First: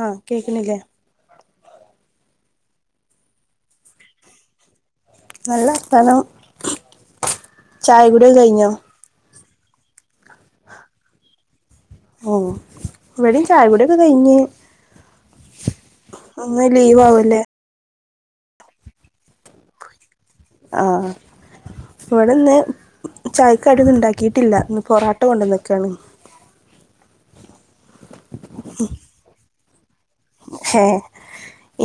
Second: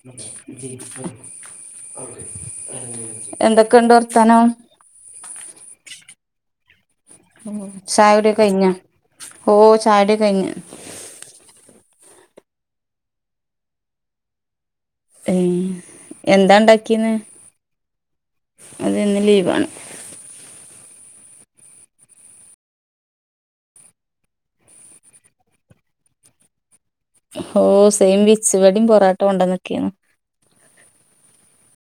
ആഹ് ജി കേക്കണില്ലേ പൈ എന്തൊക്കെുണ്ട് വർത്താനം നല്ലവർത്താനം ചായ കൂടിക്കെ കഴിഞ്ഞോ ഓ ചായടി ഒക്കെ കഴിഞ്ഞ് ഓ ഇവ്ടെ ചായ കൂടിഒക്കെ കയിഞ്ഞ്- ഏയ് എന്താ ഇണ്ടാക്കീന്ന്- ആവുല്ലേ അത് ഇന്ന് ലീവാണ് ആ ഇവിടെ ഇന്ന് ചായക്കടിന്നും ഇണ്ടാക്കിട്ടില്ല ഇന്ന് പൊറട്ട കൊണ്ടുവന്നൊക്കെയാണ്- ഓ സെയിം പിച്ച് ഇവിടെ പൊറട്ട കൊണ്ടേന്ന്- ക്ക്‌യ്നു ഹേ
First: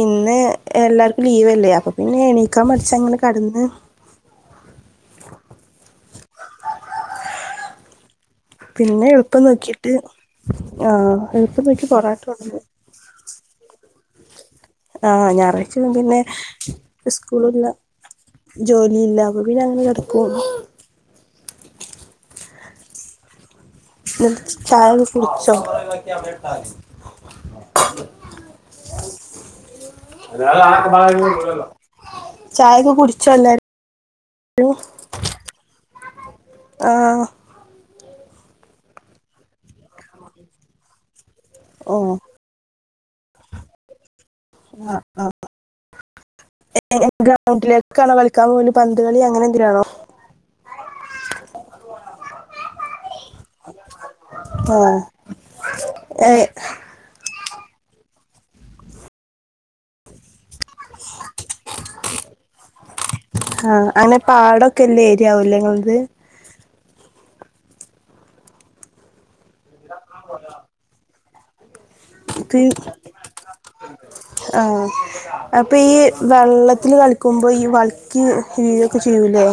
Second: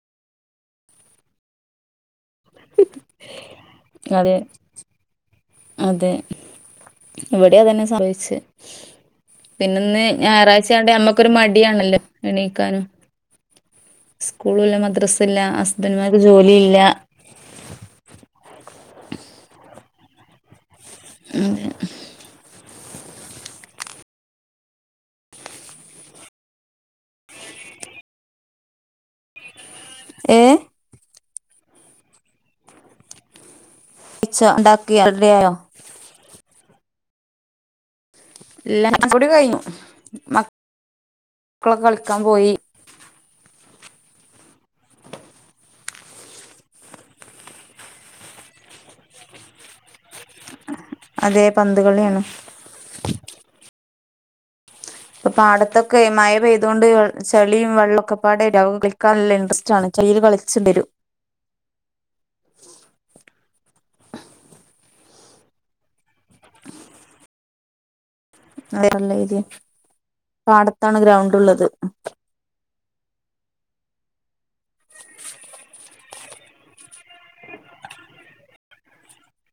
ഇന്ന് എല്ലാർക്കും ലീവ് അല്ലേ അപ്പൊ പിന്നെ എണീക്കാൻ മഠിച്ചങ്ങനെ കെടന്ന്- അതെ അതെ ഇവിടെ അതന്നെ സംഭവിച്ചേ പിന്നെ എളുപ്പം നോക്കിട്ട് പിന്നെന്ന് ഞായറാഴ്ചയാണ്ട് ആഹ് മ്മക്കൊരു എളുപ്പം നോക്കി മടിയണല്ലോ പൊറാട്ട കൊണ്ടന്ന് എണീക്കാനും സ്കൂളല്ല മദ്രസ ആഹ് ഇല്ല ഞായറാഴ്ച പിന്നെ ഹസ്ബൻമാർക്ക് ജോലിയില്ല- സ്കൂളില്ല ജോലിയില്ല അപ്പ പിന്നെ അങ്ങനെ കിടക്കും ഹും എന്നിട്ട് ചായക്കെ കുടിച്ചോ- ഏ [unintelligible] ചായൊക്കെ കുടിച്ചോല്ലാര്- പച്ച ഉണ്ടാക്കി റഡിയോ- ആ ഇല്ല ചായകൂടി കഴിഞ്ഞു മക്- മക്കളൊക്കെ ഓ കളിക്കാൻ പോയി ആ ആ ഗ്രൗണ്ടിലേക്കാണോ കളിക്കാൻ പോല പന്ത് കളി അങ്ങനെ എന്തിനാണോ അതെ പന്ത് കളിയാണ് അ [unintelligible] അ പാടത്തൊക്കെ മഴ പെയ്തുകൊണ്ട് ചെ- ളിയും വെള്ളൊക്കെ പാട കളിക്കൻ നല്ല ഇൻട്രസ് ആണ്ൽചെളീ കളി- ചെവരൂ- ആ അങ്ങനെ പാടൊക്കെ ഇല്ല ഏരിയാവല്ലേത് ഇങ്ങടത്- അതേയുള്ള ഏരിയ ആണ് പാടത്താണ് ഗ്രൗണ്ട് ള്ളത് അപ്പ ആഹ അപ്പൊ ഈ വെള്ളത്തില് കളിക്കുമ്പോ ഈ വഴ്ക്കിവീഴുക്കേചെയ്യൂലേ-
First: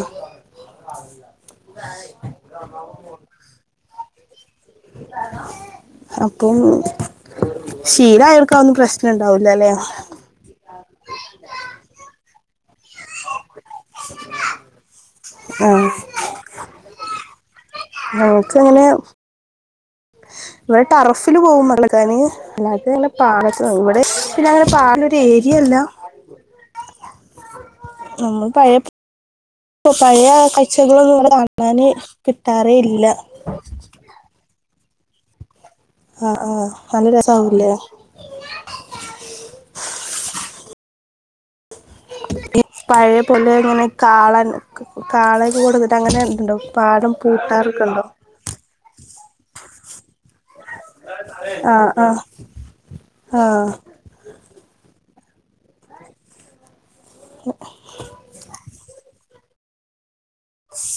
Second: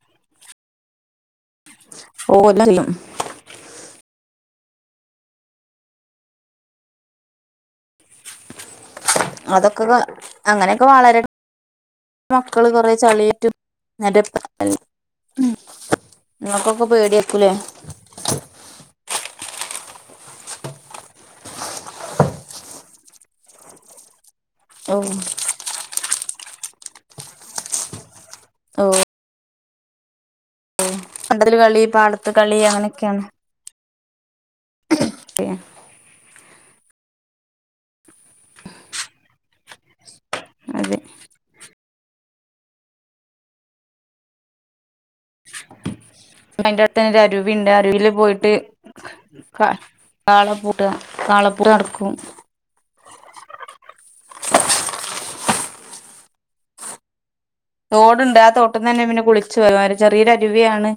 ഓന്നയുളള് അപ്പം ശീല ആയർക്കാതൊന്നും പ്രശ്ന- അതൊക്കെ അങ്ങനെ- [unintelligible] വളരണ മക്കള് കൊറേ ചളിയേറ്റും [unintelligible] ആഹ് മക്കക്കൊക്കെ പേടിയായിരിക്കും ല്ലേ- നമുക്ക് അങ്ങനെ ഇവിടെ ടർഫില് പോകും [unintelligible] അല്ലാതെ [unintelligible] ഇവിടെ പിന്നെ അങ്ങനെ ഓ [unintelligible] ഒരു ഏരിയല്ല [inaudible] നമ്മള് പയ ഓ [unintelligible] പക്ഷികളൊന്നും പണ്ടത്തില് കളി കാണാന് പാടത്ത് കളി കിട്ടാറേ ഇല്ല അങ്ങനെയൊക്കെയാണ് [unintelligible] ആഹ് ആഹ് നല്ല [unintelligible] അതെ ഈ പഴയ പോലെ ഇങ്ങനെ കാളൻ കാള കൂടെ അയിന്റെ അടുത്ത് തന്നെ ഒരു അരുവിണ്ട് ഉണ്ടോ അരുവിൽ പോയിട്ട് കാള കാളപ്പൂട്ടുവാ കാളപ്പൂട്ട് ആ ആ നടക്കും ആ തോടുണ്ട് ആ തോട്ടംന്ന് തന്നെ പിന്നെ കുളി [unintelligible] ചെറിയോര അരുവിയാണ്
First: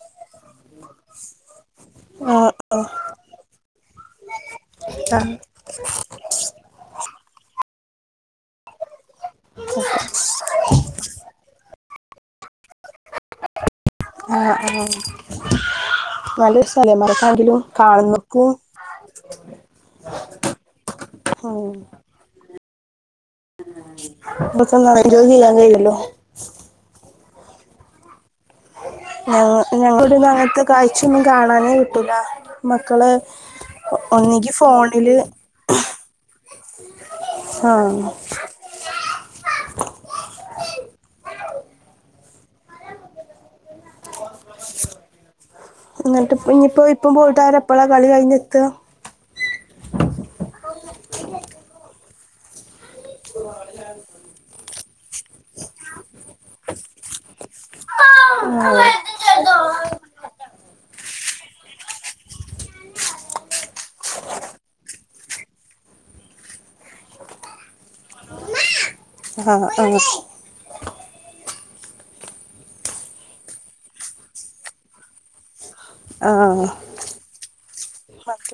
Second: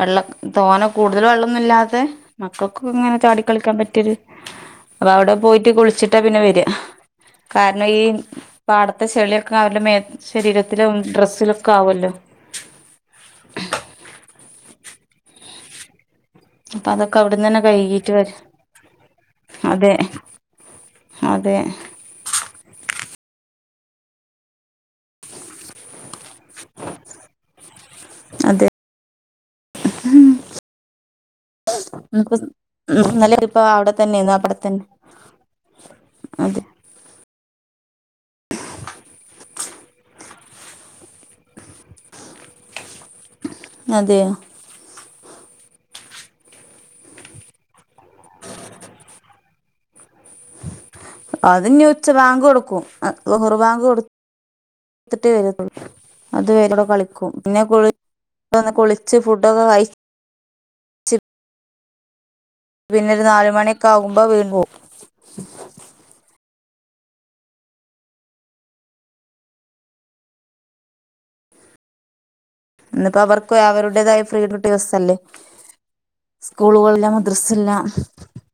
വെള്ളം തോനെ കൂടുതൽ വെള്ളൊന്നില്ലാത്ത ആ മക്കക്കിങ്ങനെ ചാടിക്കളിക്കാൻ പറ്റിയൊരു അപ്പ ആ അവിടെപ്പോയിട്ട് കുളിച്ചിട്ടാപ്പിന്നെ വര്യാ കാ [unintelligible] പാടത്തെ ചെളിയൊക്കെ അവരുടെ മേത് ശരീരത്തി ത്തിലും ഡ്രസ്സിലൊക്കെ ആവല്ലോ [unintelligible] ആഹ് ആഹ് അപ്പൊ അതൊക്കെ അവിടുന്ന് തന്നെ കൈകിട്ട് വരും അതെ അതെ ഉം [unintelligible] അതെ ഞ ഞങ്ങളട ഒന്നും അങ്ങനത്തെ കാഴ്ചൊന്നും കാണാനേ കിട്ടൂല്ല നമുക്ക് മക്കള് ഇന്നലെ ഇപ്പൊ അവിടെ തന്നെയായിരുന്നു ഒനിങ്കി അവിടെ തന്നെ ഫോണില് അതെ ആഹ് [unintelligible] അതെയ എന്നിട്ട് ഇപ്പൊ ഇനിയിപ്പോ ഇപ്പം പോയിട്ട ആവര് എപ്പോളാ കളി കഴിഞ്ഞെത്യാ അത്ഇനി ഉച്ചവാങ്ക് കൊടുക്കും [unintelligible] കൊടു എടുത്തിട്ടേ വരുതുള്ളൂ അത് വരെ ഓല് കളിക്കും [unintelligible] ആഹ് കുളിച്ച് ഫുഡൊക്കെ കഴി ചിപ് പിന്നൊരു നാലമണിക്കെ ആവുംമ്പോ [unintelligible] ആഹ് ആഹ് ഇന്നിപ്പോ അവർക്ക് അവരുടേതായ ഫ്രീ കിട്ടിയ ദിവസ്സല്ലേ ആഹ് ആഹ് സ്കൂളുകളല്ല മദ്രസില്ല ആഹ്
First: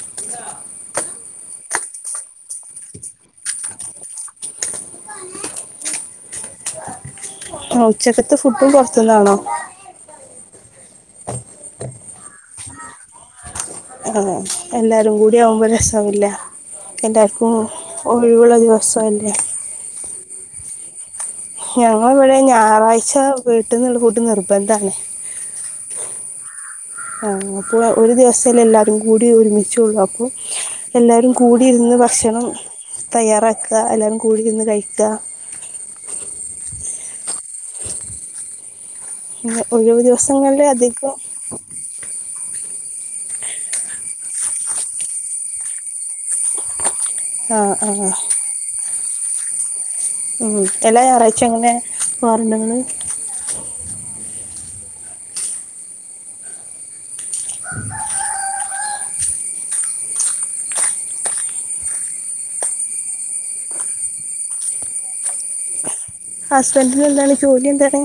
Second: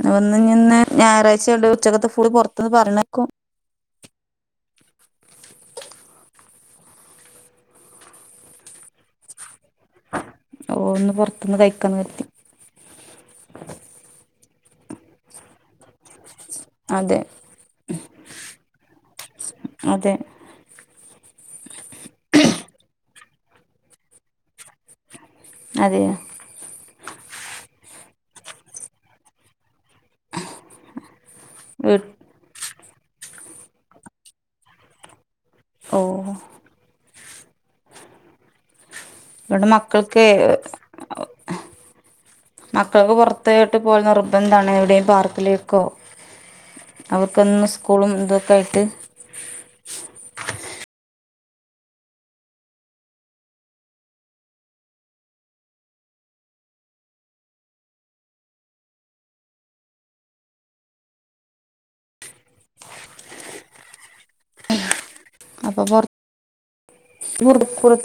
പ്പോ ഞ്ന്ന് ഞായറാഴ്ചണ്ട് ഉച്ചകത്തെ ഫുള് പുറത്തന്ന് പറഞ്ഞയക്കും ആ ഉച്ചകത്ത് ഫുഡ് പൊറത്ത്ന്നാണോ ഓ ന്ന് പൊറത്ത്ന്ന് കഴിക്കാന്ന് കര്തി ആ എല്ലാരും കൂടി ആകുമ്പോ രസല്ലേ അതെ എല്ലാര്ക്കും ഒഴിവുള്ള ദിവസല്ലേ അതെ ഞങ്ങളെവ്ടെ ഞായറായിച്ചവീട്ടിന്നു ഒരു കൂട്ട് നിർബന്ധം ആണ് അതെയോ [unintelligible] ഒരു ദിവസല്ലേ എല്ലാരുംകൂടി ഒരുമിച് ട്ടുള്ളു അപ്പൊ വീ എല്ലാരുംകൂടിര്ന്ന് ഭക്ഷണം തയ്യാറാക്ക എല്ലാരും കൂടി ഇരുന്ന് കഴിക്ക ഓ [inaudible] ന്നെ ഇവിടെ ഒഴിവ് മക്കൾക്ക് ദിവസങ്ങളിൽ അധികം മക്കൾക്ക്‌ പൊറത്തോട്ട് പോകൽ നിർബന്താണ് എവിടെ പാർക്കിലേക്കോ ആ അവർക്കെന്നും ആ സ്കൂളും ഇതൊക്കെ ആയിട്ട് ഉം എല്ലാം ഞായറായ്ച്ച അങ്ങനെ പോവാറുണ്ടോ ങ്ങള് അപ്പൊ പൊറ ഹസ്ബന്റിന് എന്താണ് ജോലി എന്താണ്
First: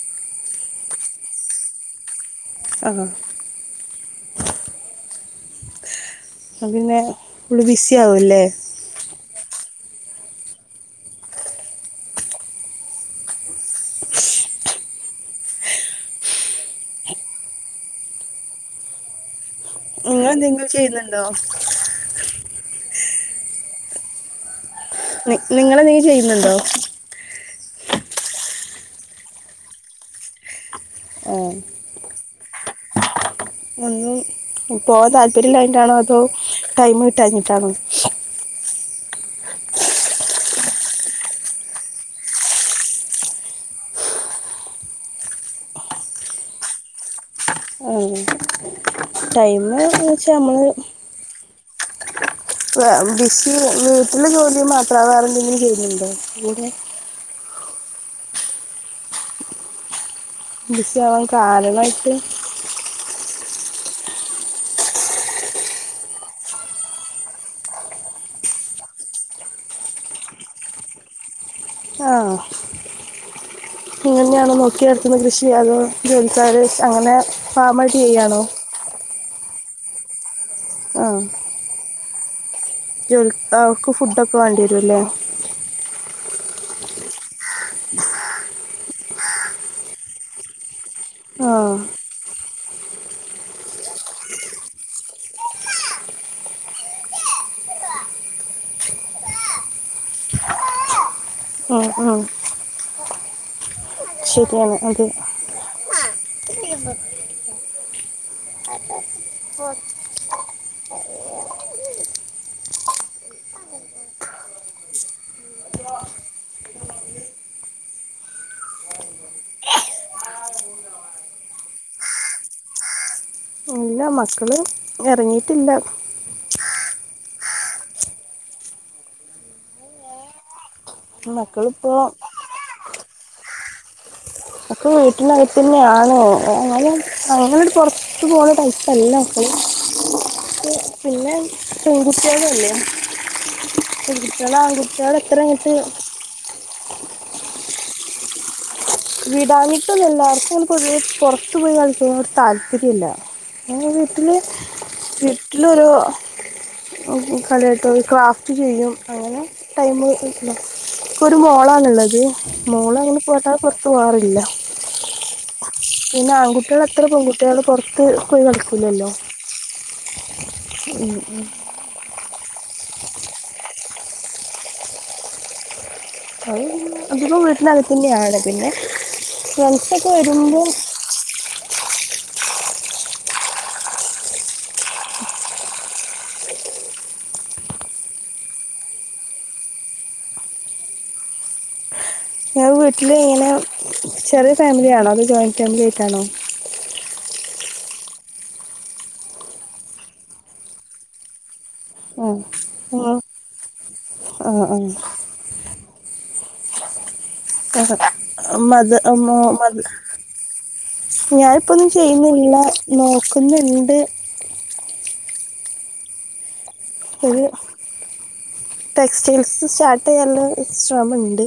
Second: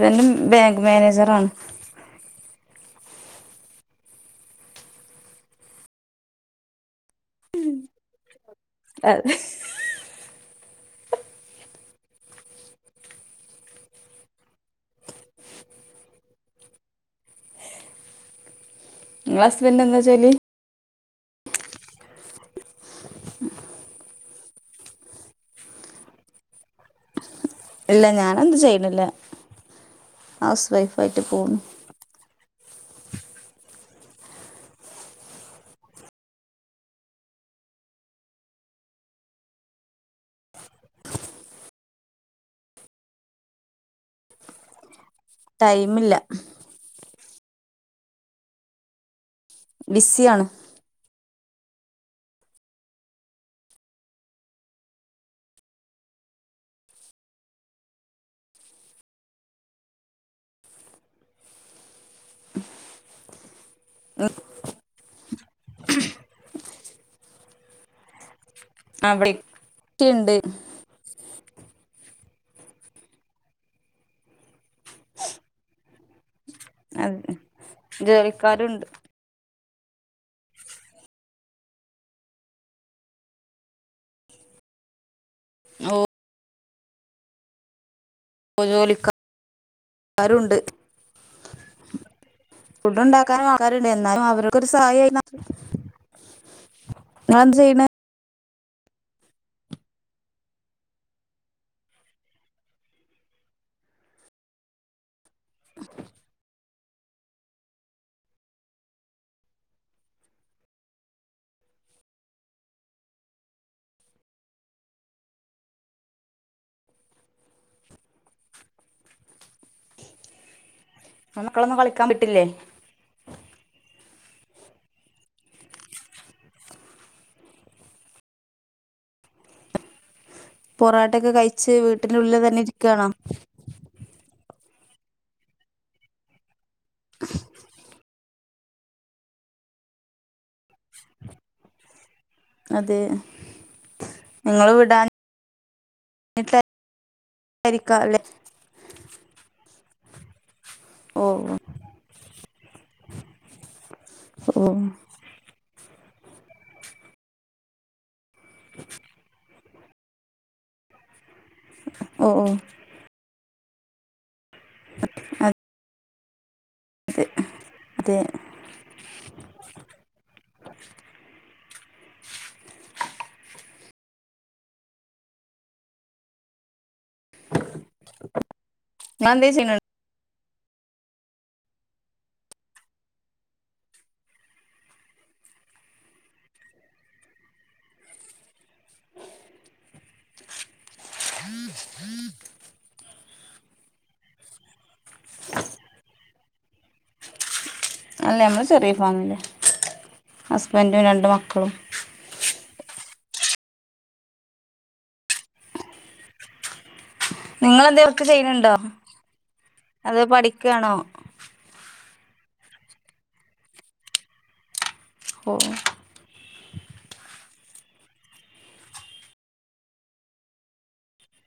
ഹസ്ബന്റ് ബാങ്ക് മാനേജർ ആണ് ആ അപ്പൊ പിന്നെ ഫുള്ള് ബിസി ആകുല്ലേ അതെ നിങ്ങളെ ഹസ്ബന്റനെന്താ ജോ നിങ്ങൾ എന്തങ്കിലും ചെയ്യ്ന്ന് ണ്ടോ നി നിങ്ങൾ എന്തെങ്കിലും ചെയ്യുന്ന്ണ്ടോ ഇല്ല ഞാൻ ഒന്നും ചെയ്യ്ണില്ല ഹസ്ബന്റ് ആയിട്ട് ആ പോണു ഒന്നും പോകാൻ താല്പര്യം ഇല്ലാഞ്ഞിട്ടാണോ അതൊ ടൈം കിട്ടാഞ്ഞിട്ടാണോ ടൈം ഇല്ല ആ ടൈം ന്നവെച്ചാ ബിസിയാണ് നമ്മള് ബിസി വീട്ടിലെ ജോലി [unintelligible] ബിസി ആവാൻ കാരണായിട്ട് [inaudible] അവിടെ ക്കെണ്ട് ആ നീ തന്നെയാണോ നോക്കിനടത്തുന്നെ കൃഷി അതൊ [unintelligible] അങ്ങനെ അതെ ഫാമായിട്ട് ചെയ്യാണോ ജോലിക്കാരുണ്ട് ആ ജോലിക്ക് ആ ഒക്കെ ഫുഡ് ഒക്കെ വേണ്ടി വരും അല്ലേ ഓ ജോലിക്കാരുണ്ട് ആ ഫുഡ്‌ ഉണ്ടാക്കാനും ആൾക്കാർ ഉണ്ട് എന്നാലും അവര്ക്കൊരു സഹായി ആയി നിങ്ങൾ എന്താ ചെയ്യണ് ഉം, ഉം. ശരിയാണ് അതെ [inaudible] മക്കളെ കളിക്കാൻ വിട്ടില്ലേ ഇല്ല മക്കള് ഇറങ്ങിയിട്ടില്ല പൊറാട്ട ഒക്കെ കഴിച്ച് മക്കളിപ്പോ വീട്ടിനുള്ളിൽ തന്നെ ഇരിക്കണാ എനിക്ക് വീട്ടിനകത്തു തന്നെയാണോ [unintelligible] വിട്ട് പോന്ന ടൈപ്പ് അല്ല അത് അതെ നിങ്ങൾ [unintelligible] എനിക്കാ [unintelligible] വിടാഞ്ഞിട്ട് ഒന്നുല്ല പൊതുവെ ഓ ഓ പുറത്ത് പോയി പഠിക്കുന്നെന് താൽപ്പര്യം ഇല്ല [inaudible] ഇയ്യയ്യോ ഓ ടൈം കിട്ടില്ല എനിക്ക് ഒരു മോളാണുള്ളത് ഓ ഓ മോളെ ഇപ്പൊ പോവാറില്ല അതെ പിന്നെ ആൺക്കുട്ടി നിങ്ങൾ എത്ര പെൺകുട്ടികൾ പുറത്ത് അതെ പോയി പഠിക്കുന്നുണ്ടോ ഉം ഉം ആയിനെന്താ അധികം വീടിനകത്തു തന്നെ ആണ് പിന്നെ നിങ്ങളെന്തേ ചെയ്യണ് ഫ്രണ്ട്‌സ് ഒക്കെ വരുമ്പോൾ ഞാൻ വീട്ടിൽ ഇങ്ങനെ ചെറിയ ഫാമിലി ആണോ അതൊ ജോയിന്റ് ഫാമിലി ആയിട്ടാണോ അല്ല നമ്മള് ചെറിയ ഫാമിലി ആ ഹസ്ബൻഡ് രണ്ട് മക്കളും ഉം ആം ആം [unintelligible] നിങ്ങളെന്തേ വർക്ക് ചെയ്യണുണ്ടോ അതോ പഠിക്കാണോ വർക്ക്‌ ചെയ്യുന്നില്ല നോക്കുന്നിണ്ട് ഓ ഓ ശെരിയാ ടെസ്റ്റിൽസ് സ്റ്റാർട്ട്‌ ചെയ്യാൻ എക്സ്ട്രം ഉണ്ട്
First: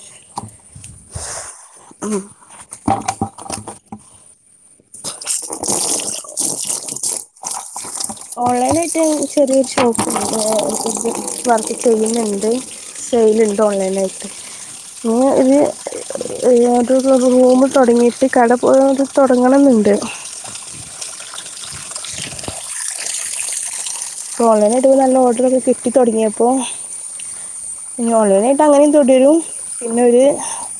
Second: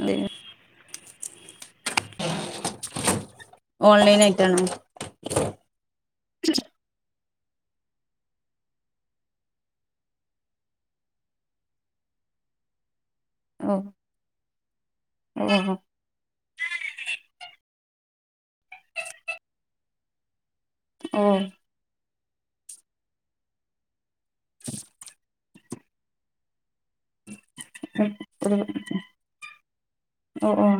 അതെയ ഉം ഓൺലൈൻ ആയിട്ടാണോ ചെറിയ ഷോപ്പ് വർക്ക്‌ ചെയുന്നുണ്ട് കയ്യിലുണ്ട് ഓ ഓൺലൈൻ ആയിട്ട് ഓ ഞാൻ ഒരു റൂമ് തുടങ്ങിയിട്ട് കട പോലെ തുടങ്ങണം എന്നുണ്ട് ആഹ ഓൺലൈന ആായിട്ട് ഇ നല്ല ഓർഡർൊക്കെ കിട്ടി തുൊടങ്ങിയപ്പോൊ ഒരു ഞോളുവനായിട്ട് അങ്ങനെ എന്തോടി വരും പിന്നെരു ഓ ഓ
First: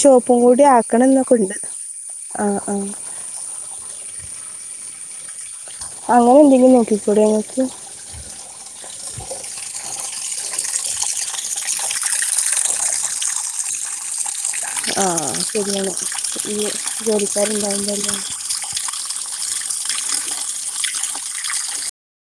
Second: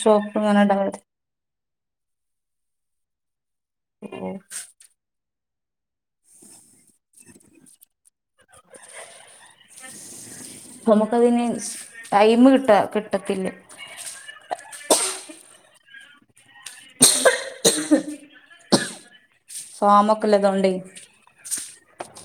ഷോപ്പ് അങ്ങനെ കൂടി ഉണ്ടാവരുത് ആക്കണം എന്നൊക്കെ ഉണ്ട് ആ ആ ഉഏ അങ്ങനെ എന്തെങ്കിലും നോക്കിപ്പോൂടെ ങ്ങക്ക് നമുക്കതിന് ടൈം കിട്ട കിട്ടത്തില്ല ആ ശരിയാണ് ജോലിക്കാരുണ്ടായില്ല ഫോമൊക്കുള്ളതുോണ്ടേ